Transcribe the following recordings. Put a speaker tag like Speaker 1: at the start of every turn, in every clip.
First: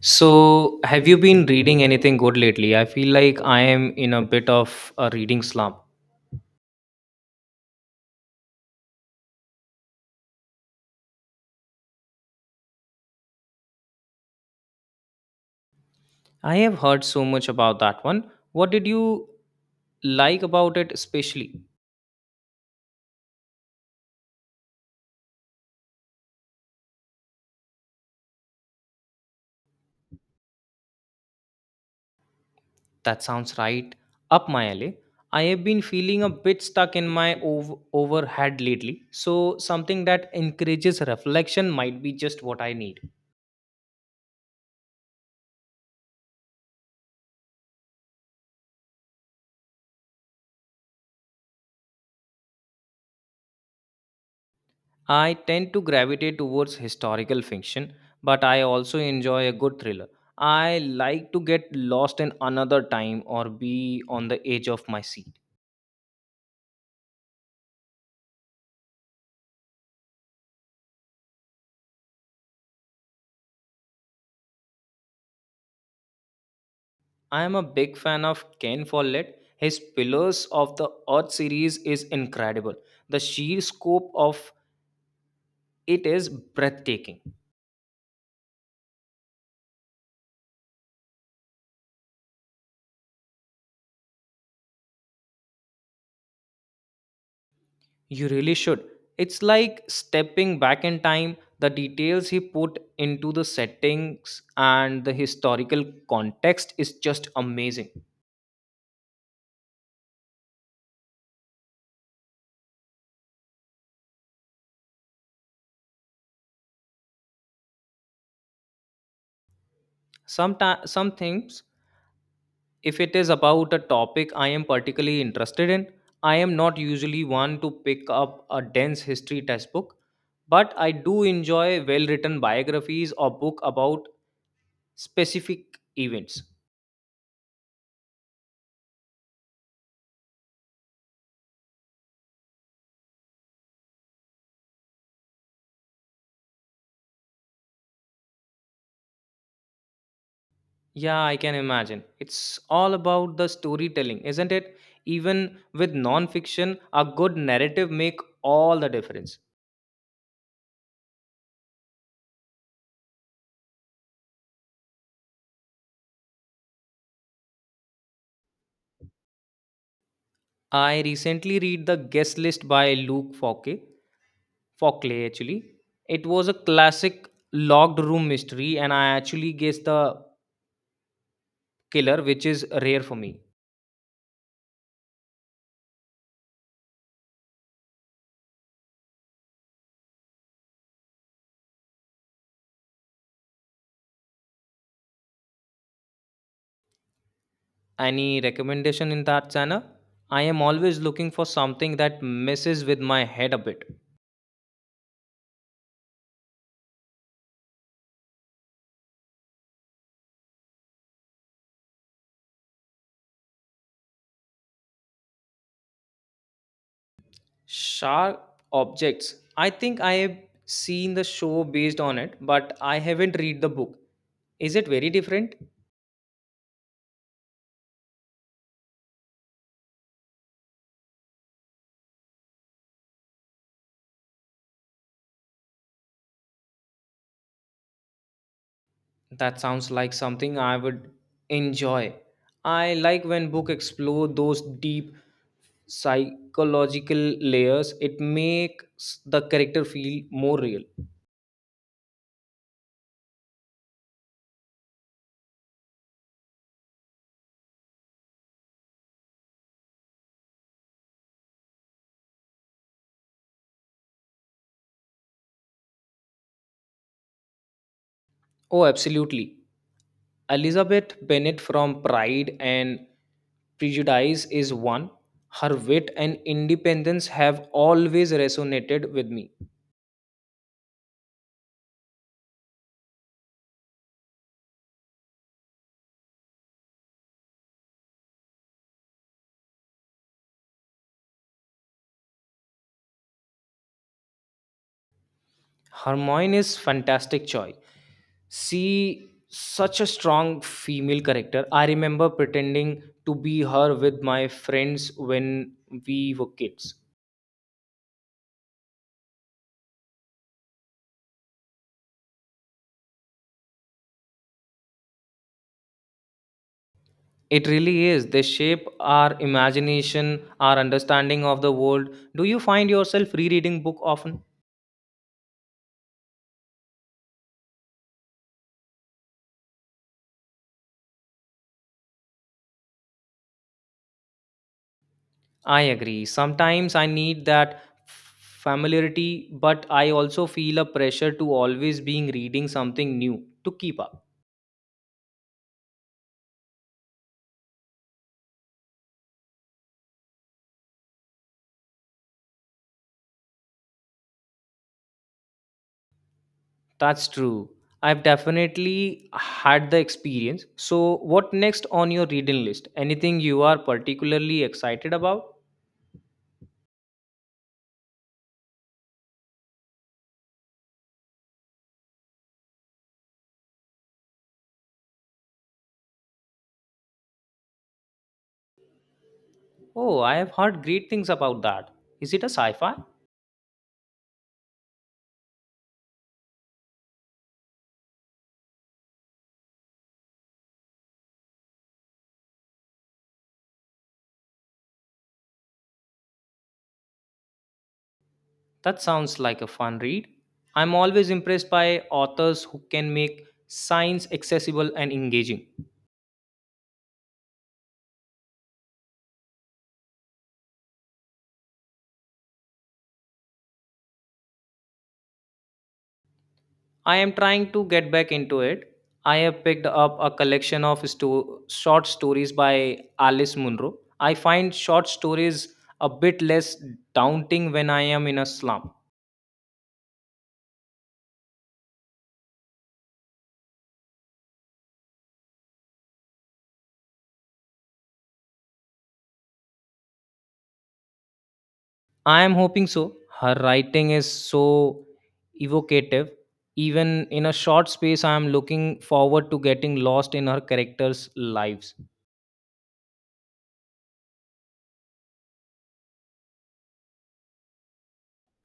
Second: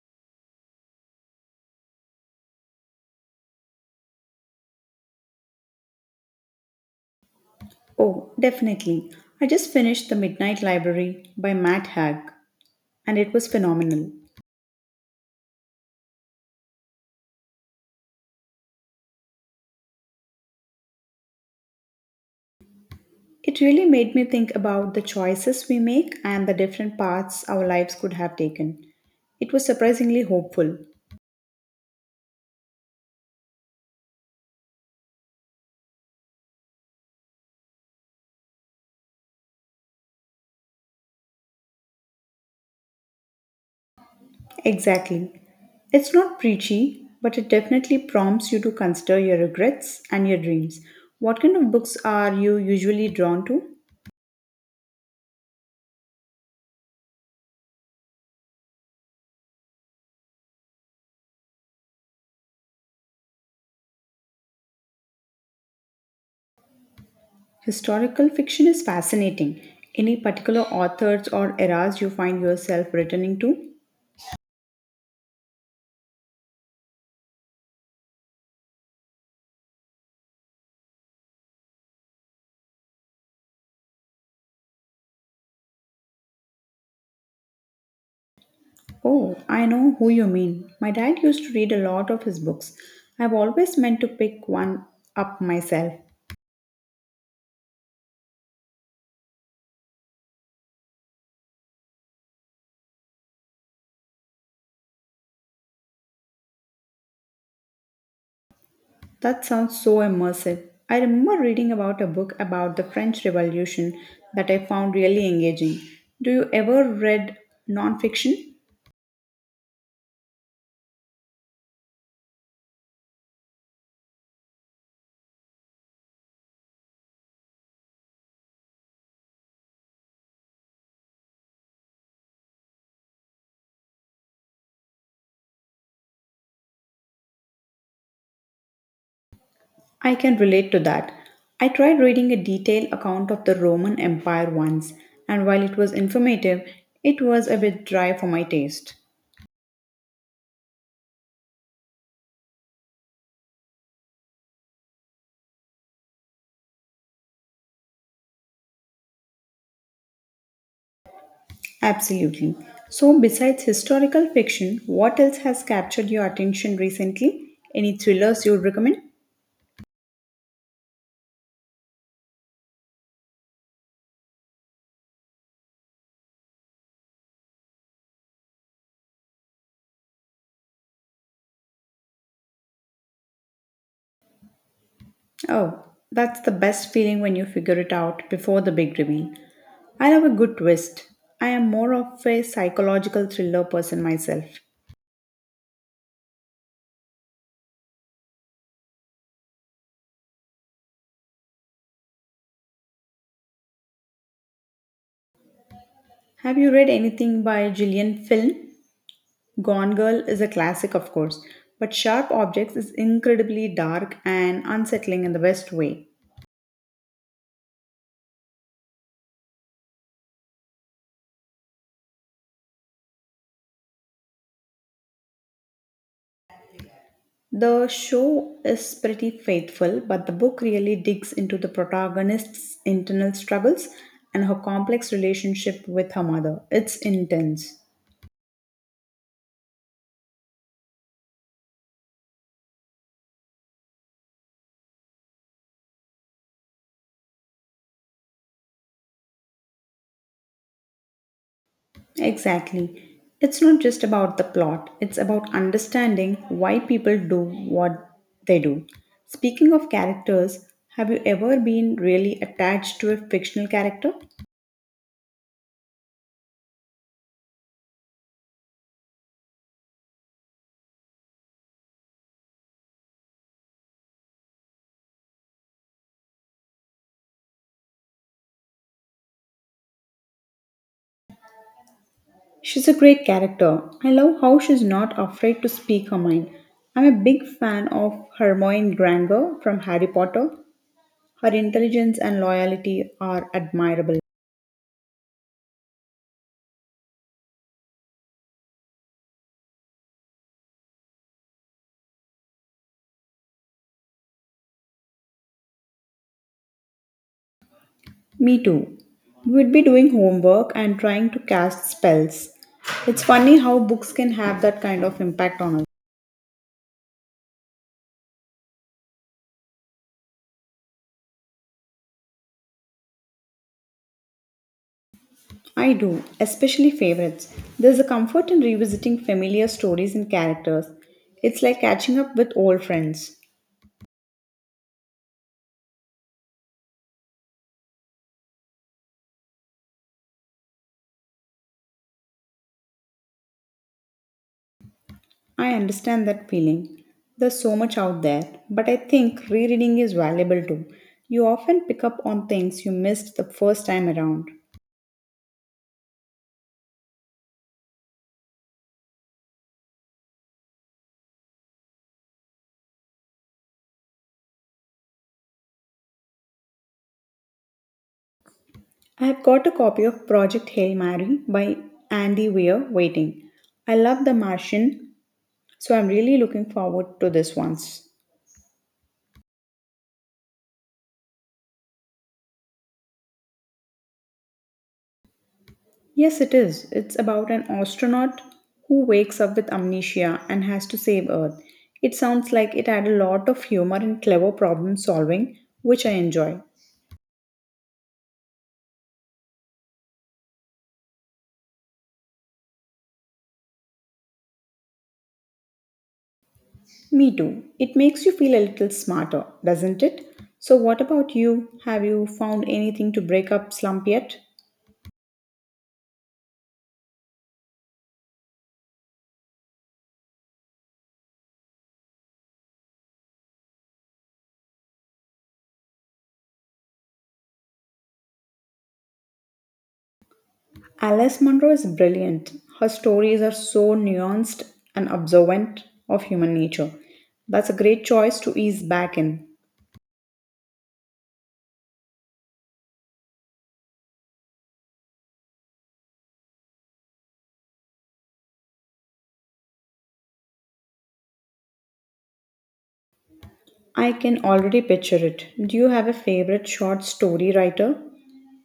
Speaker 1: So, have you been reading anything good lately? I feel like I am in a bit of a reading slump.
Speaker 2: Oh, definitely. I just finished The Midnight Library by Matt Haig, and it was phenomenal.
Speaker 1: I have heard so much about that one. What did you like about it especially?
Speaker 2: It really made me think about the choices we make and the different paths our lives could have taken. It was surprisingly hopeful.
Speaker 1: That sounds right up my alley. I have been feeling a bit stuck in my overhead lately. So, something that encourages reflection might be just what I need.
Speaker 2: Exactly. It's not preachy, but it definitely prompts you to consider your regrets and your dreams. What kind of books are you usually drawn to?
Speaker 1: I tend to gravitate towards historical fiction, but I also enjoy a good thriller. I like to get lost in another time or be on the edge of my seat.
Speaker 2: Historical fiction is fascinating. Any particular authors or eras you find yourself returning to?
Speaker 1: I am a big fan of Ken Follett. His Pillars of the Earth series is incredible. The sheer scope of it is breathtaking.
Speaker 2: Oh, I know who you mean. My dad used to read a lot of his books. I've always meant to pick one up myself.
Speaker 1: You really should. It's like stepping back in time. The details he put into the settings and the historical context is just amazing.
Speaker 2: That sounds so immersive. I remember reading about a book about the French Revolution that I found really engaging. Do you ever read nonfiction?
Speaker 1: Sometimes, if it is about a topic I am particularly interested in, I am not usually one to pick up a dense history textbook, but I do enjoy well-written biographies or book about specific events.
Speaker 2: I can relate to that. I tried reading a detailed account of the Roman Empire once, and while it was informative, it was a bit dry for my taste.
Speaker 1: Yeah, I can imagine. It's all about the storytelling, isn't it? Even with non-fiction, a good narrative make all the difference.
Speaker 2: Absolutely. So, besides historical fiction, what else has captured your attention recently? Any thrillers you'd recommend?
Speaker 1: I recently read The Guest List by Luke Fouquet for clay actually. It was a classic locked room mystery, and I actually guessed the killer, which is rare for me.
Speaker 2: Oh, that's the best feeling when you figure it out before the big reveal. I love a good twist. I am more of a psychological thriller person myself.
Speaker 1: Any recommendation in that genre? I am always looking for something that messes with my head a bit.
Speaker 2: Have you read anything by Gillian Flynn? Gone Girl is a classic, of course, but Sharp Objects is incredibly dark and unsettling in the best way.
Speaker 1: Sharp Objects, I think I have seen the show based on it, but I haven't read the book. Is it very different?
Speaker 2: The show is pretty faithful, but the book really digs into the protagonist's internal struggles and her complex relationship with her mother. It's intense.
Speaker 1: That sounds like something I would enjoy. I like when book explore those deep psychological layers. It makes the character feel more real.
Speaker 2: Exactly. It's not just about the plot, it's about understanding why people do what they do. Speaking of characters, have you ever been really attached to a fictional character?
Speaker 1: Oh, absolutely. Elizabeth Bennet from Pride and Prejudice is one. Her wit and independence have always resonated with me.
Speaker 2: She's a great character. I love how she's not afraid to speak her mind. I'm a big fan of Hermione Granger from Harry Potter. Her intelligence and loyalty are admirable.
Speaker 1: Hermione is fantastic choice. She such a strong female character. I remember pretending to be her with my friends when we were kids.
Speaker 2: Me too. We would be doing homework and trying to cast spells. It's funny how books can have that kind of impact on us.
Speaker 1: It really is. They shape our imagination, our understanding of the world. Do you find yourself rereading book often?
Speaker 2: I do, especially favorites. There's a comfort in revisiting familiar stories and characters. It's like catching up with old friends.
Speaker 1: I agree. Sometimes I need that familiarity, but I also feel a pressure to always being reading something new to keep up.
Speaker 2: I understand that feeling. There's so much out there, but I think rereading is valuable too. You often pick up on things you missed the first time around.
Speaker 1: That's true. I've definitely had the experience. So, what next on your reading list? Anything you are particularly excited about?
Speaker 2: I have got a copy of Project Hail Mary by Andy Weir waiting. I love The Martian, so I'm really looking forward to this once.
Speaker 1: Oh, I have heard great things about that. Is it a sci fi?
Speaker 2: Yes, it is. It's about an astronaut who wakes up with amnesia and has to save Earth. It sounds like it had a lot of humor and clever problem solving, which I enjoy.
Speaker 1: That sounds like a fun read. I'm always impressed by authors who can make science accessible and engaging.
Speaker 2: Me too. It makes you feel a little smarter, doesn't it? So, what about you? Have you found anything to break up slump yet?
Speaker 1: I am trying to get back into it. I have picked up a collection of short stories by Alice Munro. I find short stories a bit less daunting when I am in a slump.
Speaker 2: Alice Munro is brilliant. Her stories are so nuanced and observant of human nature. That's a great choice to ease back in.
Speaker 1: I am hoping so. Her writing is so evocative. Even in a short space, I am looking forward to getting lost in her characters' lives.
Speaker 2: I can already picture it. Do you have a favorite short story writer?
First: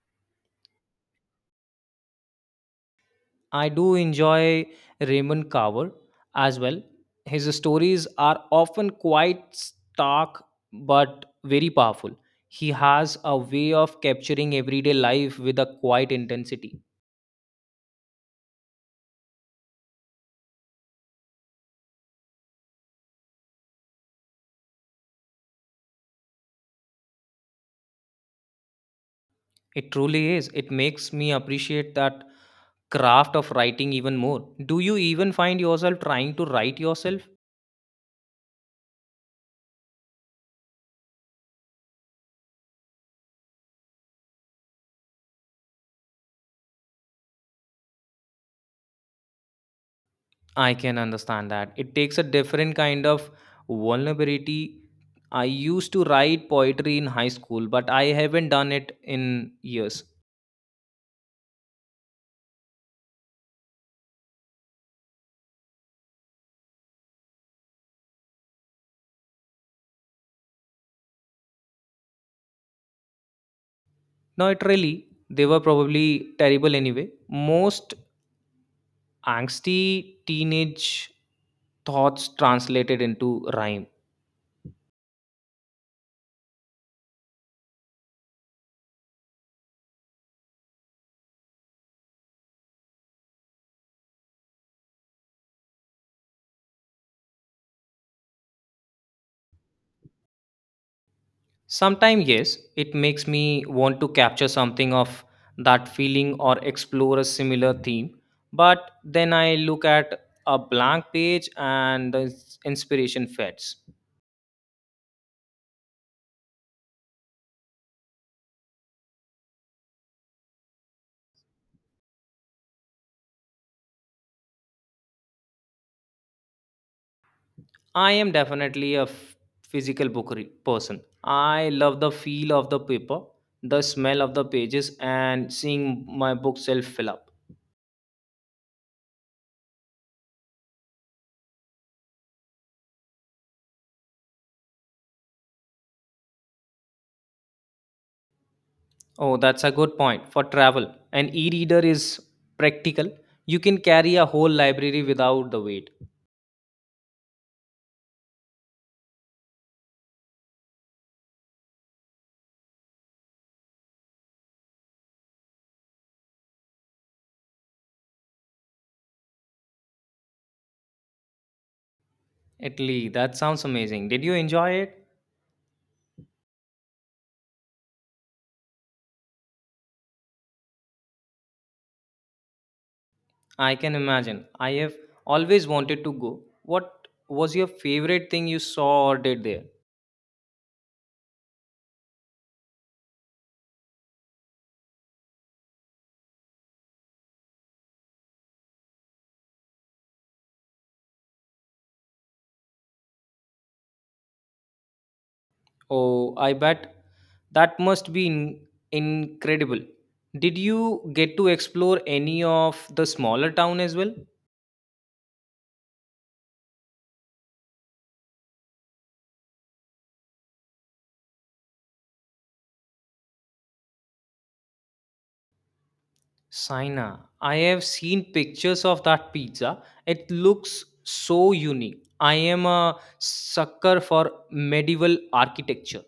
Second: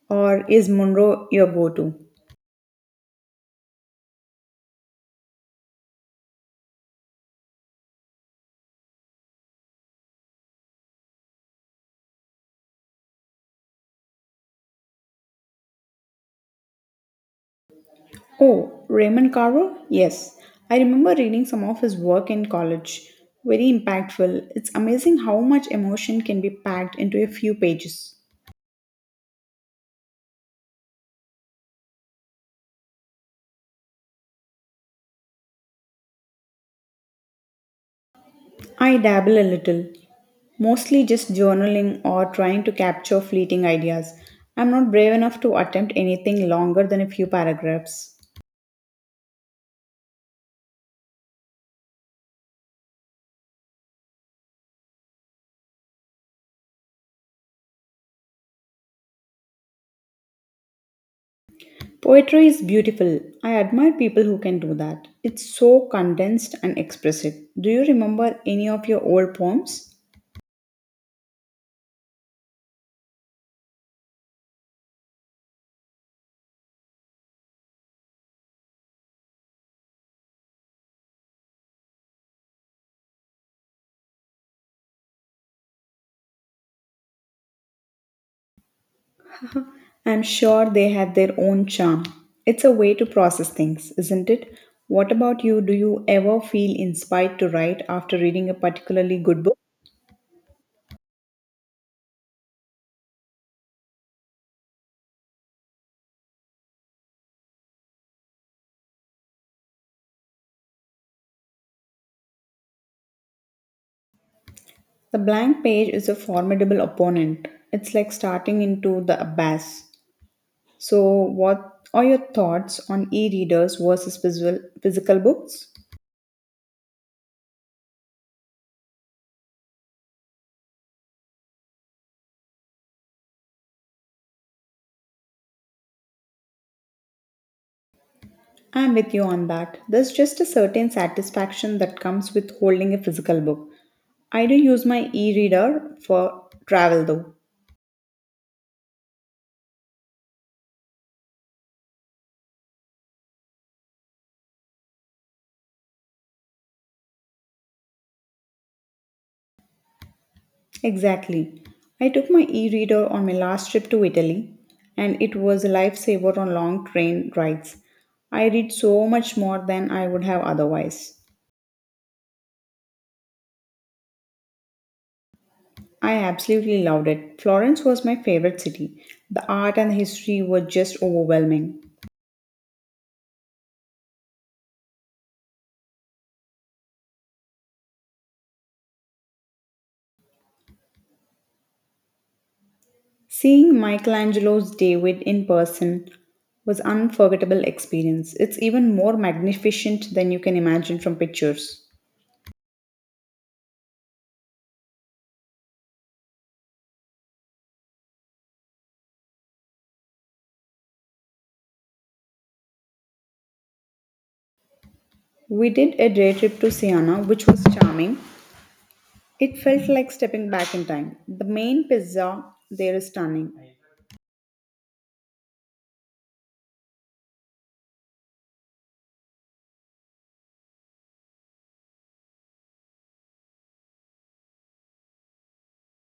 Speaker 2: Or is Munro your go to?
Speaker 1: I do enjoy Raymond Carver as well. His stories are often quite stark but very powerful. He has a way of capturing everyday life with a quiet intensity.
Speaker 2: Oh, Raymond Carver? Yes. I remember reading some of his work in college. Very impactful. It's amazing how much emotion can be packed into a few pages.
Speaker 1: It truly is. It makes me appreciate that craft of writing even more. Do you even find yourself trying to write yourself?
Speaker 2: I dabble a little, mostly just journaling or trying to capture fleeting ideas. I'm not brave enough to attempt anything longer than a few paragraphs.
Speaker 1: I can understand that. It takes a different kind of vulnerability. I used to write poetry in high school, but I haven't done it in years.
Speaker 2: Poetry is beautiful. I admire people who can do that. It's so condensed and expressive. Do you remember any of your old poems?
Speaker 1: Not really. They were probably terrible anyway. Most angsty teenage thoughts translated into rhyme.
Speaker 2: I'm sure they have their own charm. It's a way to process things, isn't it? What about you? Do you ever feel inspired to write after reading a particularly good book?
Speaker 1: Sometimes, yes, it makes me want to capture something of that feeling or explore a similar theme. But then I look at a blank page and the inspiration fades.
Speaker 2: The blank page is a formidable opponent. It's like starting into the abyss. So, what are your thoughts on e readers versus physical books?
Speaker 1: I am definitely a physical book person. I love the feel of the paper, the smell of the pages, and seeing my bookshelf fill up.
Speaker 2: I'm with you on that. There's just a certain satisfaction that comes with holding a physical book. I do use my e reader for travel though.
Speaker 1: Oh, that's a good point for travel. An e reader is practical. You can carry a whole library without the weight.
Speaker 2: Exactly. I took my e reader on my last trip to Italy, and it was a lifesaver on long train rides. I read so much more than I would have otherwise.
Speaker 1: Italy, that sounds amazing. Did you enjoy it?
Speaker 2: I absolutely loved it. Florence was my favorite city. The art and the history were just overwhelming.
Speaker 1: I can imagine. I have always wanted to go. What was your favorite thing you saw or did there?
Speaker 2: Seeing Michelangelo's David in person was unforgettable experience. It's even more magnificent than you can imagine from pictures.
Speaker 1: Oh, I bet that must be incredible. Did you get to explore any of the smaller town as well?
Speaker 2: We did a day trip to Siena, which was charming. It felt like stepping back in time. The main pizza there is stunning.
Speaker 1: Sina, I have seen pictures of that pizza. It looks so unique. I am a sucker for medieval architecture.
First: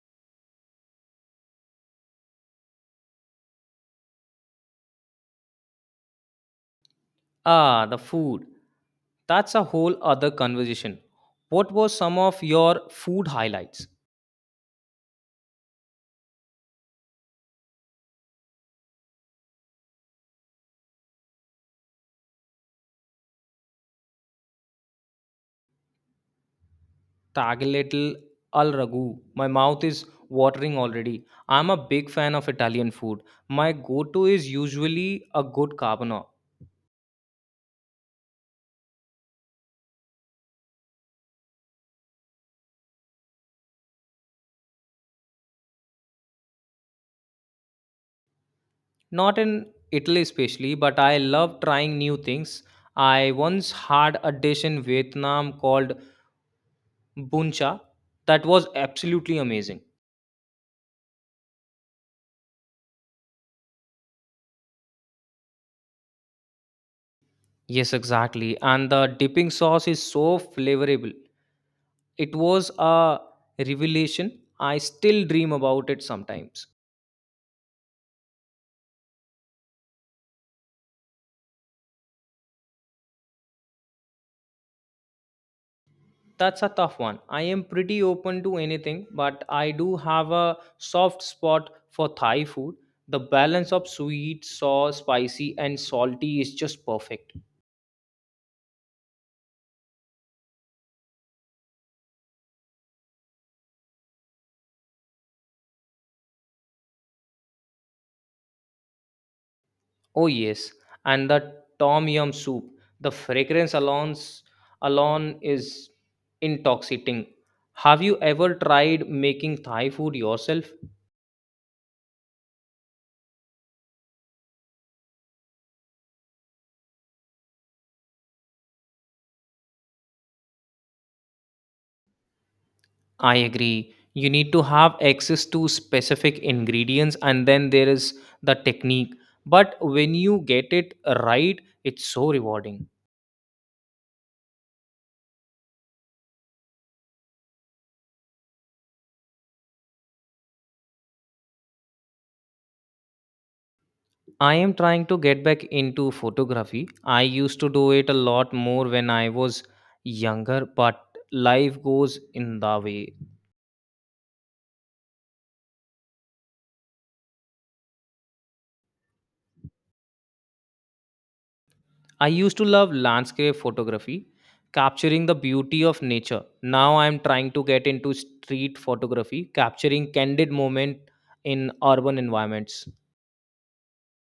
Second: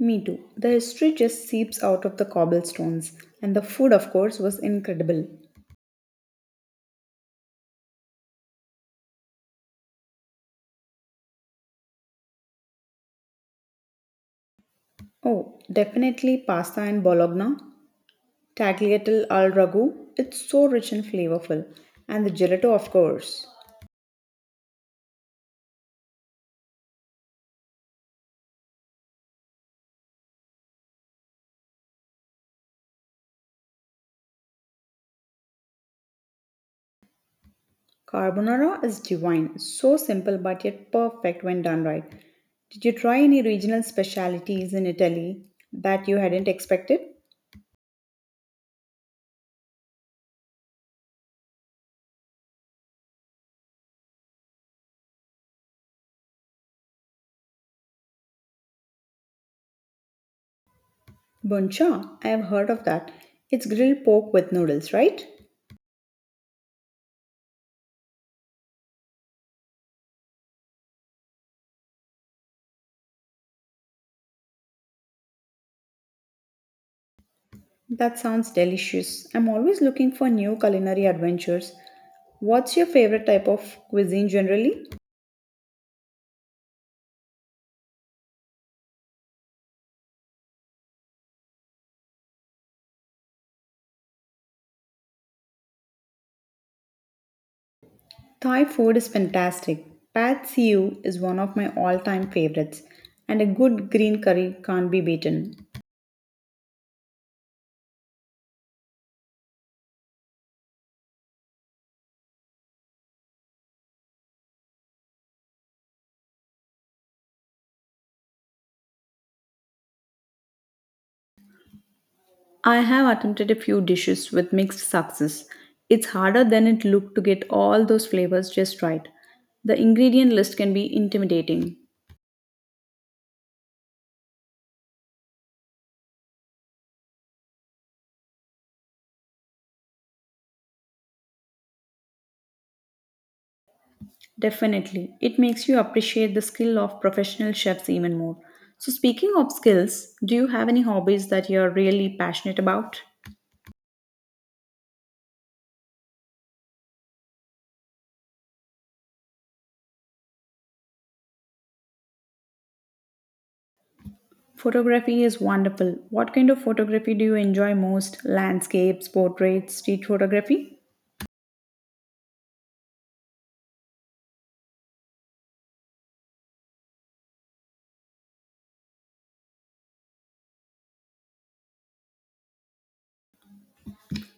Speaker 2: Me too. The history just seeps out of the cobblestones, and the food, of course, was incredible.
Speaker 1: Ah, the food. That's a whole other conversation. What was some of your food highlights?
Speaker 2: Oh, definitely pasta and bologna, tagliatelle al ragu. It's so rich and flavorful, and the gelato, of course.
Speaker 1: Tagliatelle al ragù. My mouth is watering already. I'm a big fan of Italian food. My go-to is usually a good carbonara.
Speaker 2: Carbonara is divine, so simple but yet perfect when done right. Did you try any regional specialities in Italy that you hadn't expected?
Speaker 1: Not in Italy especially, but I love trying new things. I once had a dish in Vietnam called buncha that was absolutely amazing.
Speaker 2: Boncha, I have heard of that. It's grilled pork with noodles, right?
Speaker 1: Yes, exactly. And the dipping sauce is so flavorable. It was a revelation. I still dream about it sometimes.
Speaker 2: That sounds delicious. I'm always looking for new culinary adventures. What's your favorite type of cuisine generally?
Speaker 1: That's a tough one. I am pretty open to anything, but I do have a soft spot for Thai food. The balance of sweet, sour, spicy, and salty is just perfect.
Speaker 2: Thai food is fantastic. Pad see ew is one of my all-time favorites, and a good green curry can't be beaten.
Speaker 1: Oh, yes. And the tom yum soup. The fragrance alone is intoxicating. Have you ever tried making Thai food yourself?
Speaker 2: I have attempted a few dishes with mixed success. It's harder than it looked to get all those flavors just right. The ingredient list can be intimidating.
Speaker 1: I agree. You need to have access to specific ingredients, and then there is the technique. But when you get it right, it's so rewarding.
Speaker 2: Definitely. It makes you appreciate the skill of professional chefs even more. So, speaking of skills, do you have any hobbies that you're really passionate about?
Speaker 1: I am trying to get back into photography. I used to do it a lot more when I was younger, but life goes in the way.
Speaker 2: Photography is wonderful. What kind of photography do you enjoy most? Landscapes, portraits, street photography?
Speaker 1: I used to love landscape photography, capturing the beauty of nature. Now I am trying to get into street photography, capturing candid moment in urban environments.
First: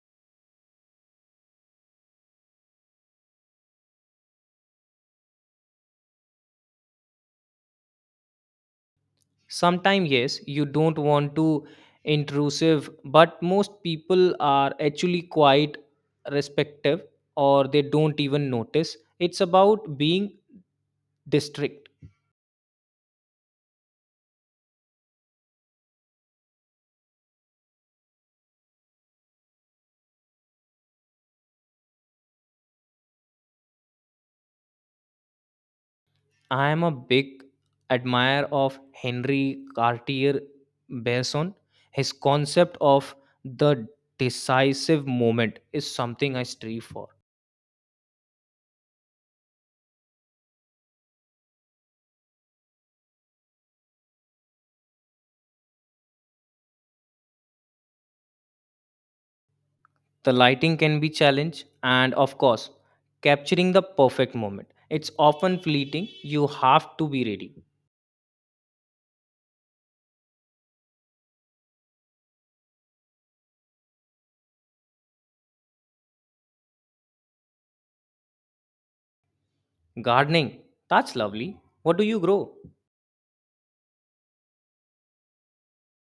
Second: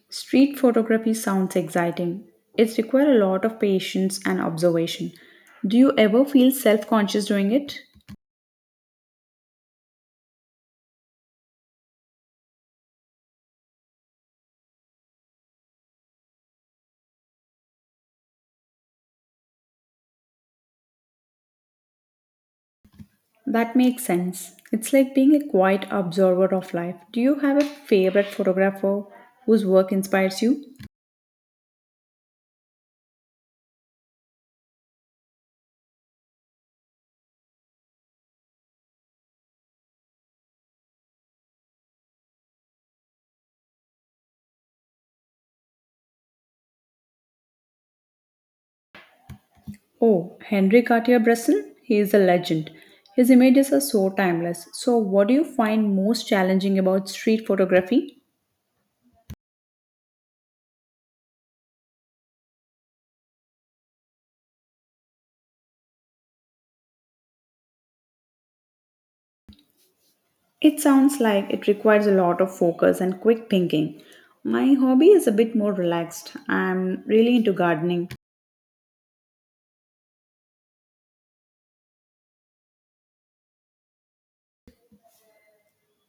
Speaker 2: Street photography sounds exciting. It requires a lot of patience and observation. Do you ever feel self conscious doing it?
Speaker 1: Sometimes, yes, you don't want to intrusive, but most people are actually quite respective or they don't even notice. It's about being district.
Speaker 2: That makes sense. It's like being a quiet observer of life. Do you have a favorite photographer whose work inspires you?
Speaker 1: I am a big admirer of Henry Cartier Bresson. His concept of the decisive moment is something I strive for.
Speaker 2: Oh, Henri Cartier-Bresson. He is a legend. His images are so timeless. So, what do you find most challenging about street photography?
Speaker 1: The lighting can be challenge and of course capturing the perfect moment. It's often fleeting. You have to be ready.
Speaker 2: It sounds like it requires a lot of focus and quick thinking. My hobby is a bit more relaxed. I'm really into gardening.
Speaker 1: Gardening, that's lovely. What do you grow?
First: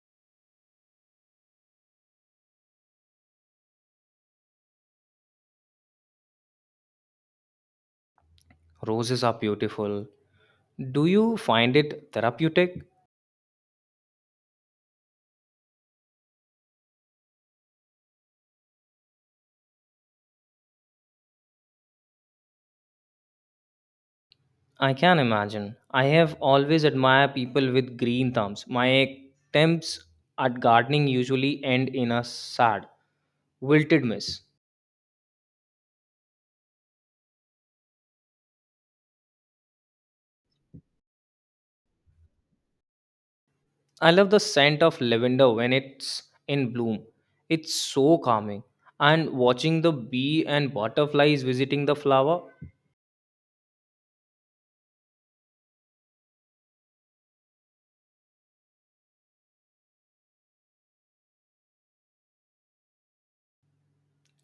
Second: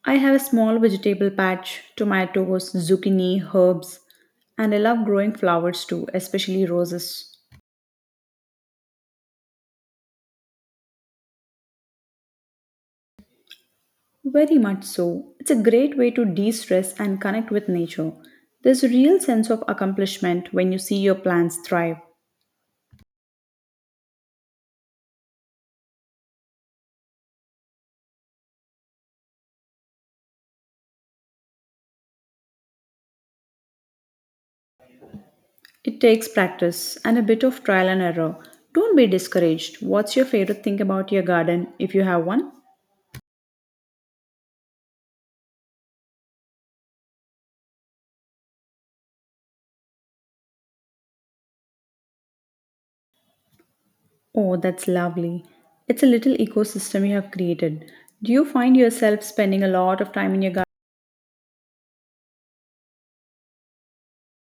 Speaker 2: I have a small vegetable patch, tomatoes, zucchini, herbs, and I love growing flowers too, especially roses.
Speaker 1: Roses are beautiful. Do you find it therapeutic?
Speaker 2: Very much so. It's a great way to de stress and connect with nature. There's a real sense of accomplishment when you see your plants thrive.
Speaker 1: I can imagine. I have always admired people with green thumbs. My attempts at gardening usually end in a sad, wilted mess.
Speaker 2: It takes practice and a bit of trial and error. Don't be discouraged. What's your favorite thing about your garden if you have one?
Speaker 1: I love the scent of lavender when it's in bloom. It's so calming. And watching the bee and butterflies visiting the flower
Speaker 2: Oh, that's lovely. It's a little ecosystem you have created. Do you find yourself spending a lot of time in your garden?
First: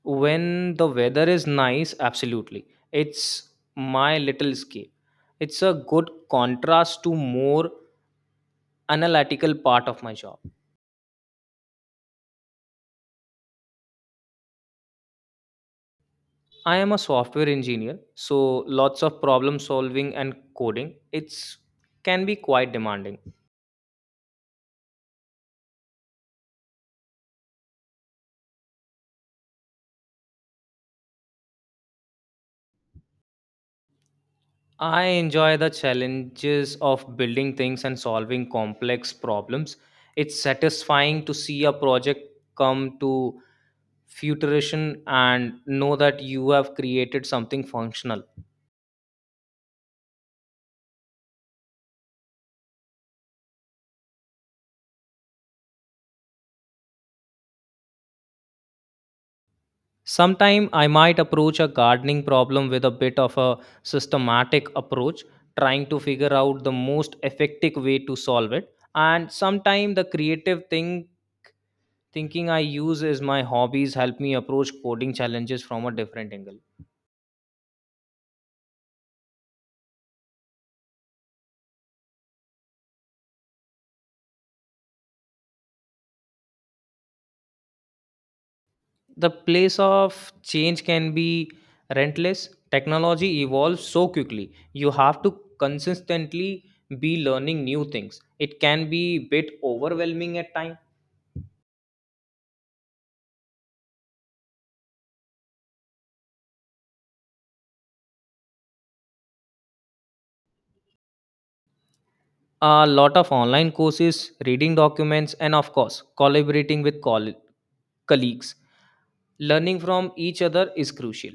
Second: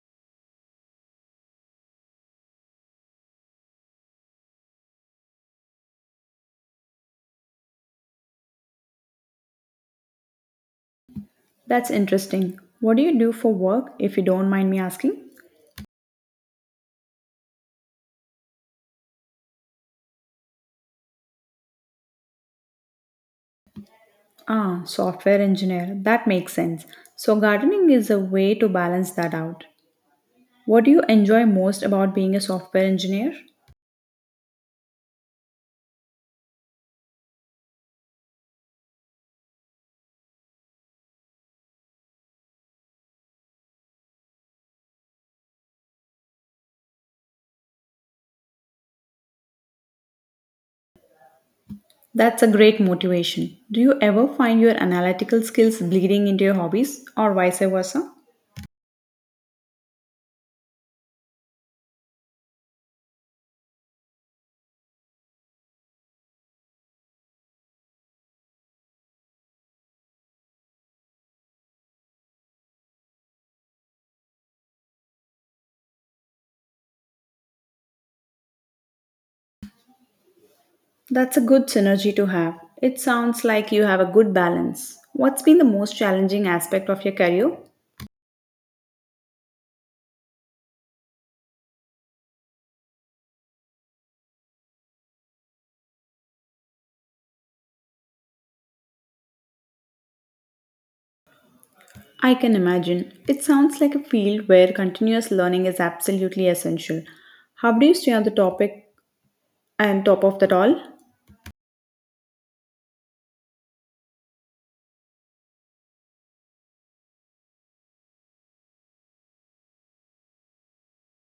Speaker 1: when the weather is nice, absolutely. It's my little escape. It's a good contrast to more analytical part of my job.
Speaker 2: That's interesting. What do you do for work, if you don't mind me asking?
Speaker 1: I am a software engineer, so lots of problem solving and coding. It's can be quite demanding.
Speaker 2: Ah, software engineer. That makes sense. So, gardening is a way to balance that out. What do you enjoy most about being a software engineer?
Speaker 1: I enjoy the challenges of building things and solving complex problems. It's satisfying to see a project come to fruition and know that you have created something functional.
Speaker 2: That's a great motivation. Do you ever find your analytical skills bleeding into your hobbies or vice versa?
Speaker 1: Sometime I might approach a gardening problem with a bit of a systematic approach, trying to figure out the most effective way to solve it. And sometime the creative thing thinking I use is my hobbies help me approach coding challenges from a different angle.
Speaker 2: That's a good synergy to have. It sounds like you have a good balance. What's been the most challenging aspect of your career?
Speaker 1: The place of change can be relentless. Technology evolves so quickly. You have to consistently be learning new things. It can be bit overwhelming at times.
Speaker 2: I can imagine. It sounds like a field where continuous learning is absolutely essential. How do you stay on the topic and top of that all?
Speaker 1: A lot of online courses, reading documents, and of course, collaborating with colleagues. Learning from each other is crucial.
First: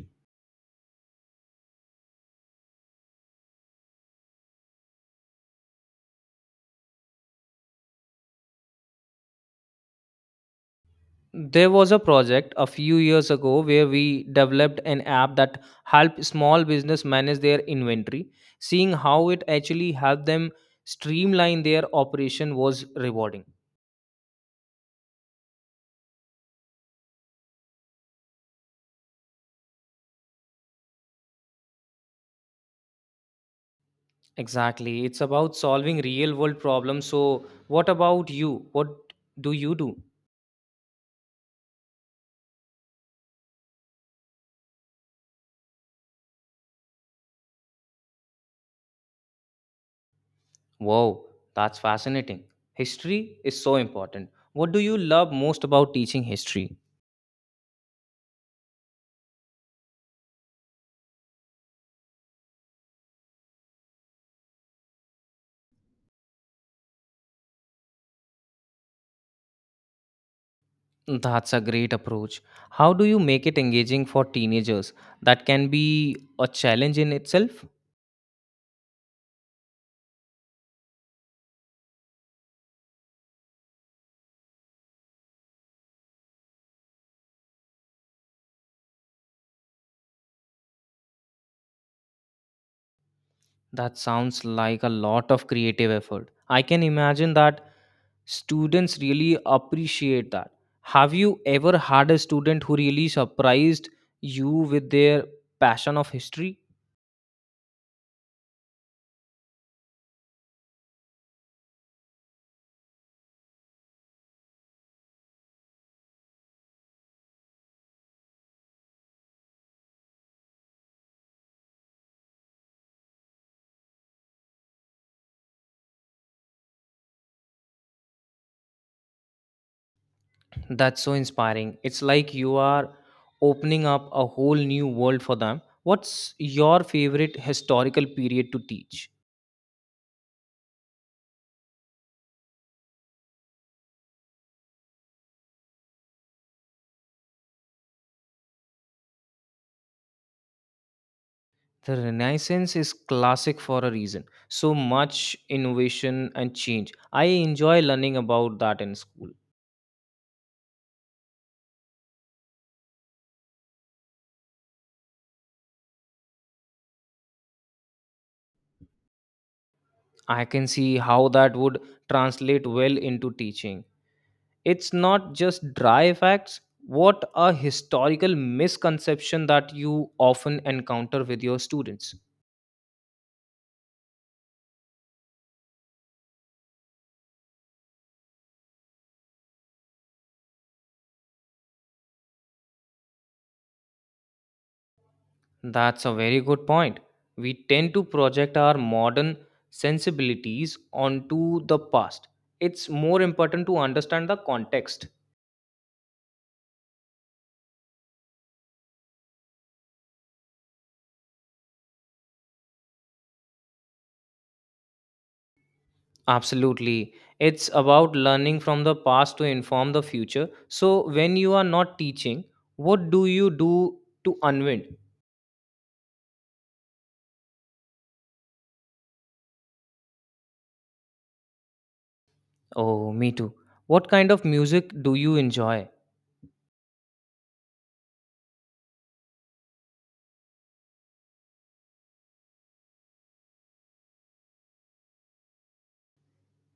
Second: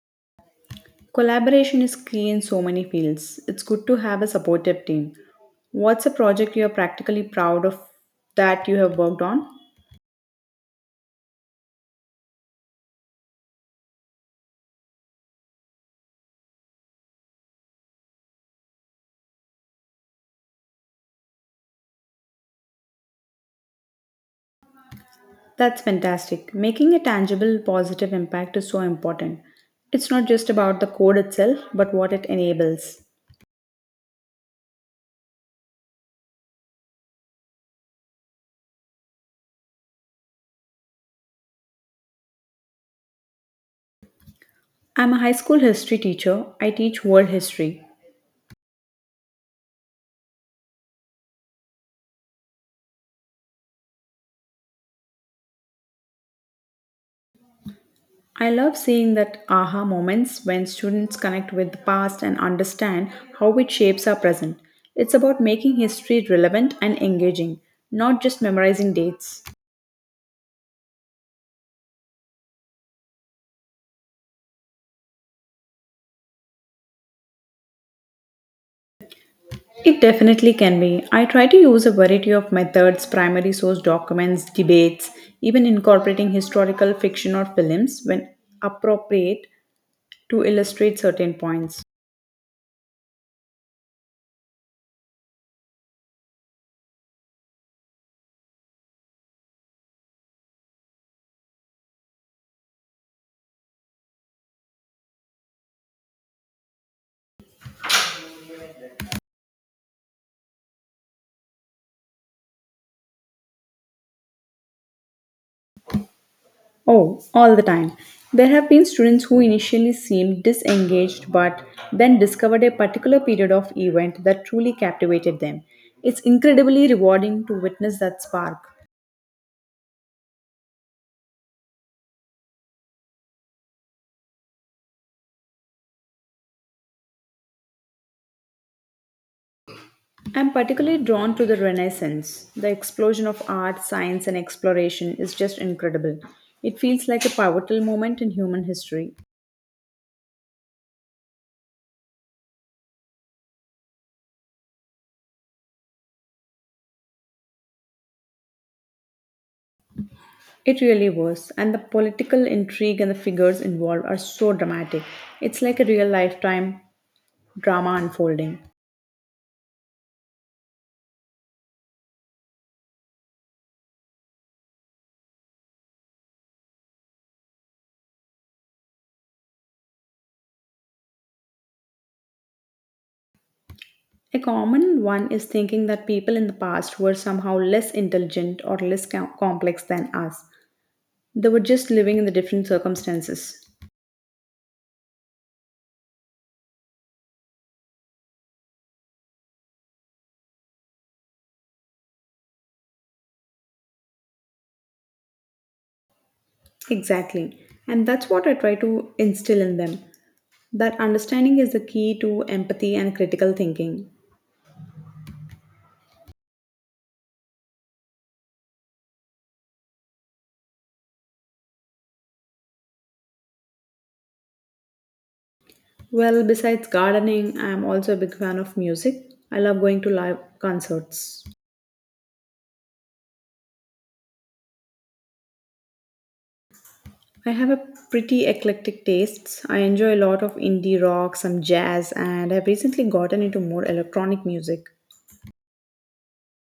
Speaker 2: Collaboration is key in so many fields. It's good to have a supportive team. What's a project you're practically proud of that you have worked on?
Speaker 1: There was a project a few years ago where we developed an app that helped small business manage their inventory. Seeing how it actually helped them streamline their operation was rewarding.
Speaker 2: That's fantastic. Making a tangible positive impact is so important. It's not just about the code itself, but what it enables.
Speaker 1: Exactly. It's about solving real world problems. So, what about you? What do you do?
Speaker 2: I'm a high school history teacher. I teach world history.
Speaker 1: Wow, that's fascinating. History is so important. What do you love most about teaching history?
Speaker 2: I love seeing that aha moments when students connect with the past and understand how it shapes our present. It's about making history relevant and engaging, not just memorizing dates.
Speaker 1: That's a great approach. How do you make it engaging for teenagers? That can be a challenge in itself.
Speaker 2: It definitely can be. I try to use a variety of methods, primary source documents, debates, even incorporating historical fiction or films when appropriate to illustrate certain points.
Speaker 1: That sounds like a lot of creative effort. I can imagine that students really appreciate that. Have you ever had a student who really surprised you with their passion of history?
Speaker 2: Oh, all the time. There have been students who initially seemed disengaged but then discovered a particular period of event that truly captivated them. It's incredibly rewarding to witness that spark.
Speaker 1: That's so inspiring. It's like you are opening up a whole new world for them. What's your favorite historical period to teach?
Speaker 2: I'm particularly drawn to the Renaissance. The explosion of art, science, and exploration is just incredible. It feels like a pivotal moment in human history.
Speaker 1: The Renaissance is classic for a reason. So much innovation and change. I enjoy learning about that in school.
Speaker 2: It really was, and the political intrigue and the figures involved are so dramatic. It's like a real lifetime drama unfolding.
Speaker 1: I can see how that would translate well into teaching. It's not just dry facts. What a historical misconception that you often encounter with your students.
Speaker 2: A common one is thinking that people in the past were somehow less intelligent or less complex than us. They were just living in the different circumstances.
Speaker 1: That's a very good point. We tend to project our modern sensibilities onto the past. It's more important to understand the context.
Speaker 2: Exactly. And that's what I try to instill in them. That understanding is the key to empathy and critical thinking.
Speaker 1: Absolutely. It's about learning from the past to inform the future. So, when you are not teaching, what do you do to unwind?
Speaker 2: Well, besides gardening, I'm also a big fan of music. I love going to live concerts.
Speaker 1: Oh, me too. What kind of music do you enjoy?
Speaker 2: I have a pretty eclectic tastes. I enjoy a lot of indie rock, some jazz, and I've recently gotten into more electronic music.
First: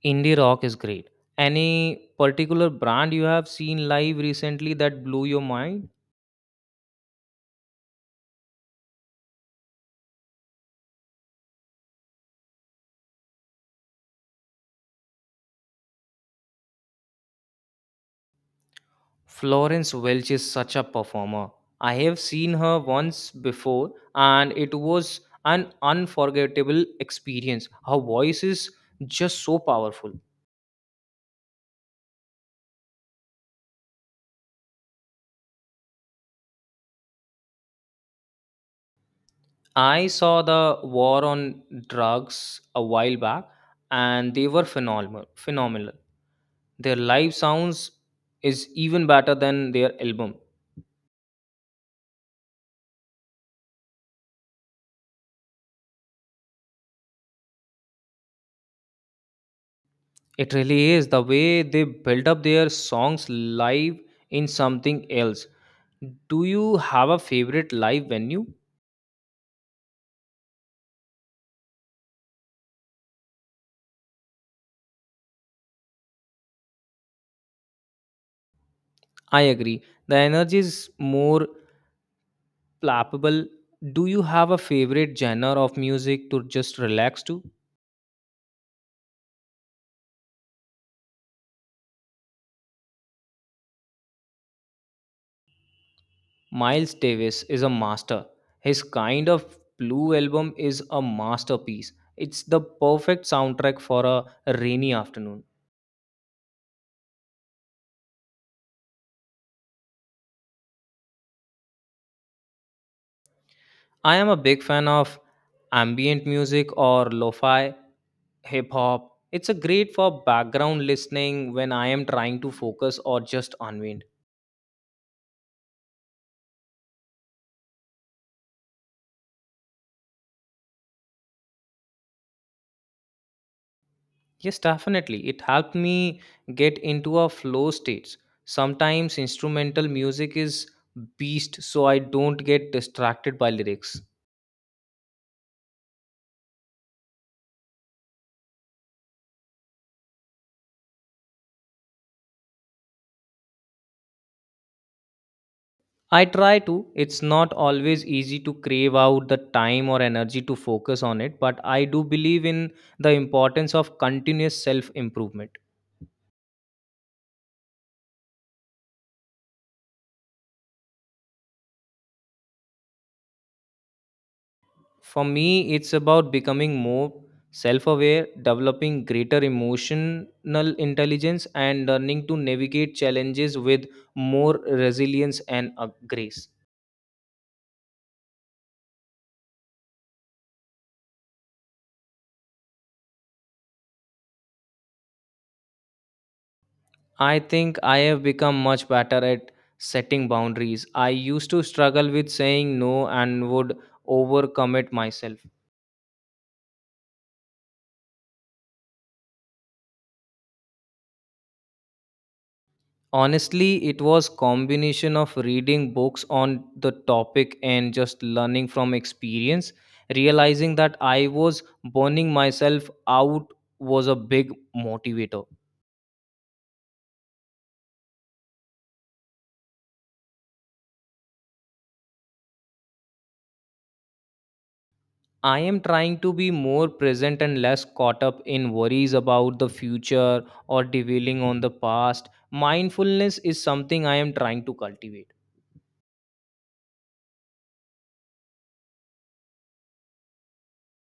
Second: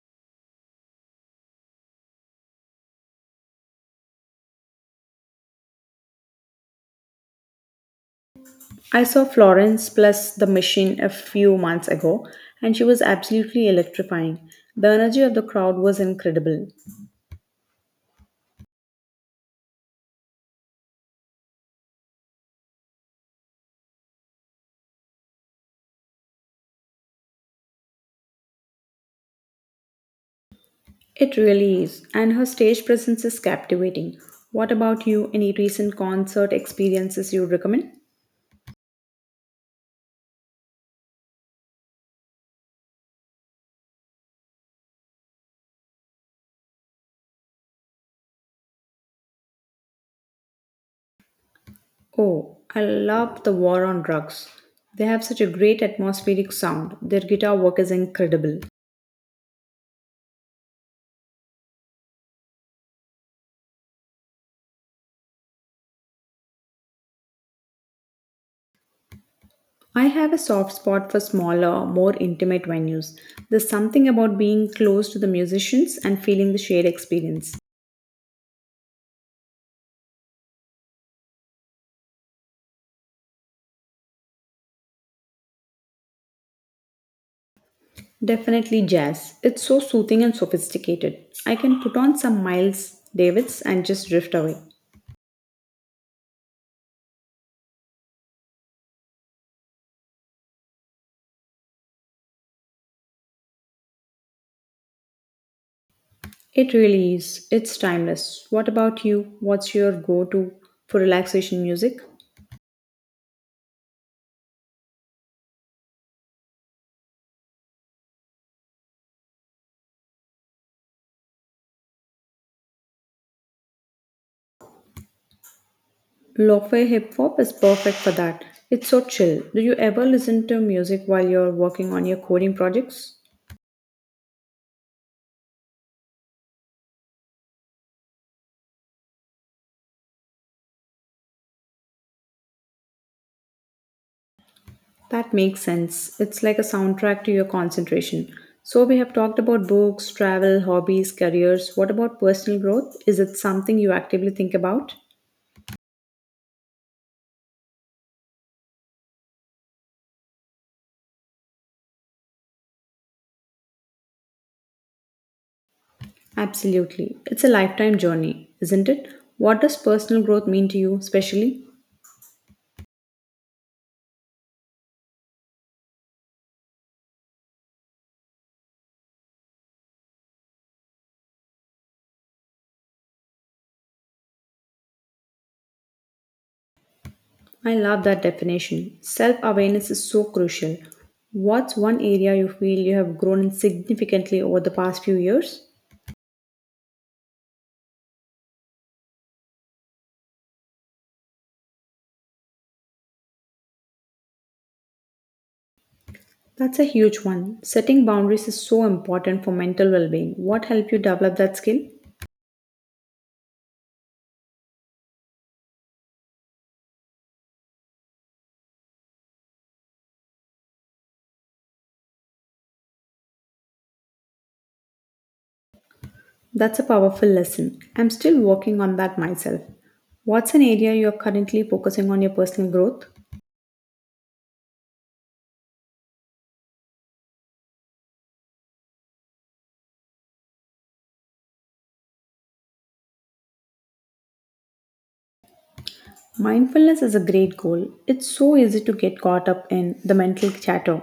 Speaker 1: Indie rock is great. Any particular brand you have seen live recently that blew your mind?
Speaker 2: I saw Florence plus the machine a few months ago, and she was absolutely electrifying. The energy of the crowd was incredible.
Speaker 1: Florence Welch is such a performer. I have seen her once before and it was an unforgettable experience. Her voice is just so powerful.
Speaker 2: It really is, and her stage presence is captivating. What about you? Any recent concert experiences you recommend?
Speaker 1: I saw the war on drugs a while back and they were phenomenal. Their live sounds is even better than their album.
Speaker 2: Oh, I love the War on Drugs. They have such a great atmospheric sound. Their guitar work is incredible.
Speaker 1: It really is the way they build up their songs live in something else. Do you have a favorite live venue?
Speaker 2: I have a soft spot for smaller, more intimate venues. There's something about being close to the musicians and feeling the shared experience.
Speaker 1: I agree. The energy is more palpable. Do you have a favorite genre of music to just relax to?
Speaker 2: Definitely jazz. It's so soothing and sophisticated. I can put on some Miles Davis and just drift away.
Speaker 1: Miles Davis is a master. His kind of blue album is a masterpiece. It's the perfect soundtrack for a rainy afternoon.
Speaker 2: It really is. It's timeless. What about you? What's your go to for relaxation music?
Speaker 1: I am a big fan of ambient music or lo-fi hip hop. It's a great for background listening when I am trying to focus or just unwind.
Speaker 2: Lo-fi hip hop is perfect for that. It's so chill. Do you ever listen to music while you're working on your coding projects?
Speaker 1: Yes, definitely. It helped me get into a flow state. Sometimes instrumental music is beast so I don't get distracted by lyrics.
Speaker 2: That makes sense. It's like a soundtrack to your concentration. So, we have talked about books, travel, hobbies, careers. What about personal growth? Is it something you actively think about?
Speaker 1: I try to. It's not always easy to crave out the time or energy to focus on it, but I do believe in the importance of continuous self improvement.
Speaker 2: Absolutely. It's a lifetime journey, isn't it? What does personal growth mean to you, especially?
Speaker 1: For me, it's about becoming more self aware, developing greater emotional intelligence, and learning to navigate challenges with more resilience and grace.
Speaker 2: I love that definition. Self awareness is so crucial. What's one area you feel you have grown in significantly over the past few years?
Speaker 1: I think I have become much better at setting boundaries. I used to struggle with saying no and would overcommit myself.
Speaker 2: That's a huge one. Setting boundaries is so important for mental well being. What helped you develop that skill?
Speaker 1: Honestly, it was combination of reading books on the topic and just learning from experience. Realizing that I was burning myself out was a big motivator.
Speaker 2: That's a powerful lesson. I'm still working on that myself. What's an area you are currently focusing on your personal growth?
Speaker 1: I am trying to be more present and less caught up in worries about the future or dwelling on the past. Mindfulness is something I am trying to cultivate.
Speaker 2: Mindfulness is a great goal. It's so easy to get caught up in the mental chatter.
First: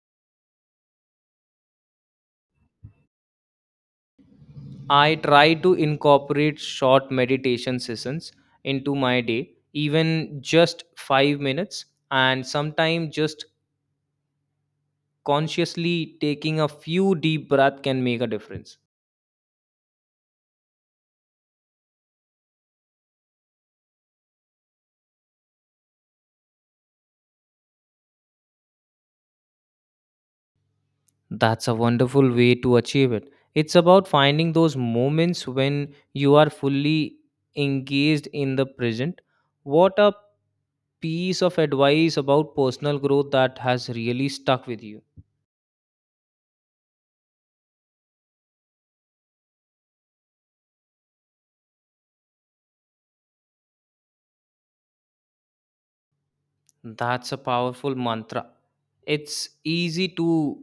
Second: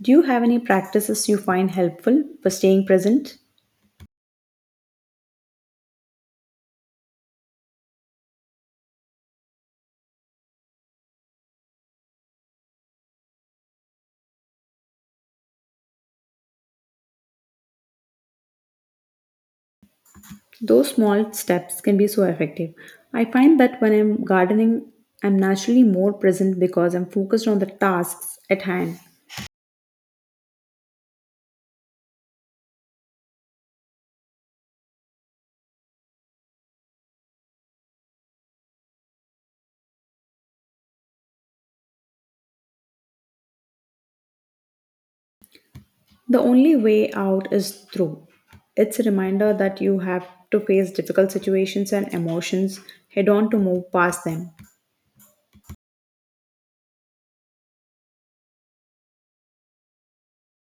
Speaker 2: Do you have any practices you find helpful for staying present?
Speaker 1: I try to incorporate short meditation sessions into my day, even just 5 minutes, and sometimes just consciously taking a few deep breaths can make a difference.
Speaker 2: Those small steps can be so effective. I find that when I'm gardening, I'm naturally more present because I'm focused on the tasks at hand.
Speaker 1: That's a wonderful way to achieve it. It's about finding those moments when you are fully engaged in the present. What a piece of advice about personal growth that has really stuck with you.
Speaker 2: The only way out is through. It's a reminder that you have to face difficult situations and emotions head on to move past them.
Speaker 1: That's a powerful mantra. It's easy to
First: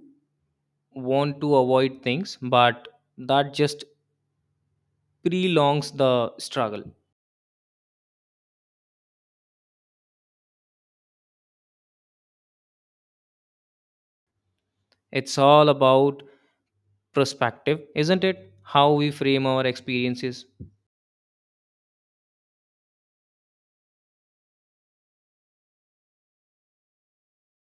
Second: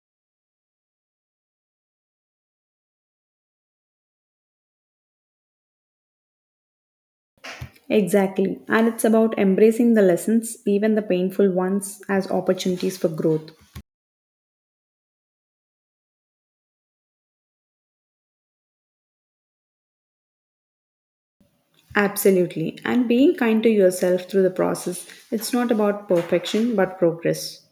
Speaker 1: want to avoid things, but that just prolongs the struggle.
Speaker 2: Exactly. And it's about embracing the lessons, even the painful ones, as opportunities for growth.
Speaker 1: It's all about perspective, isn't it? How we frame our experiences.
Speaker 2: Absolutely. And being kind to yourself through the process. It's not about perfection, but progress.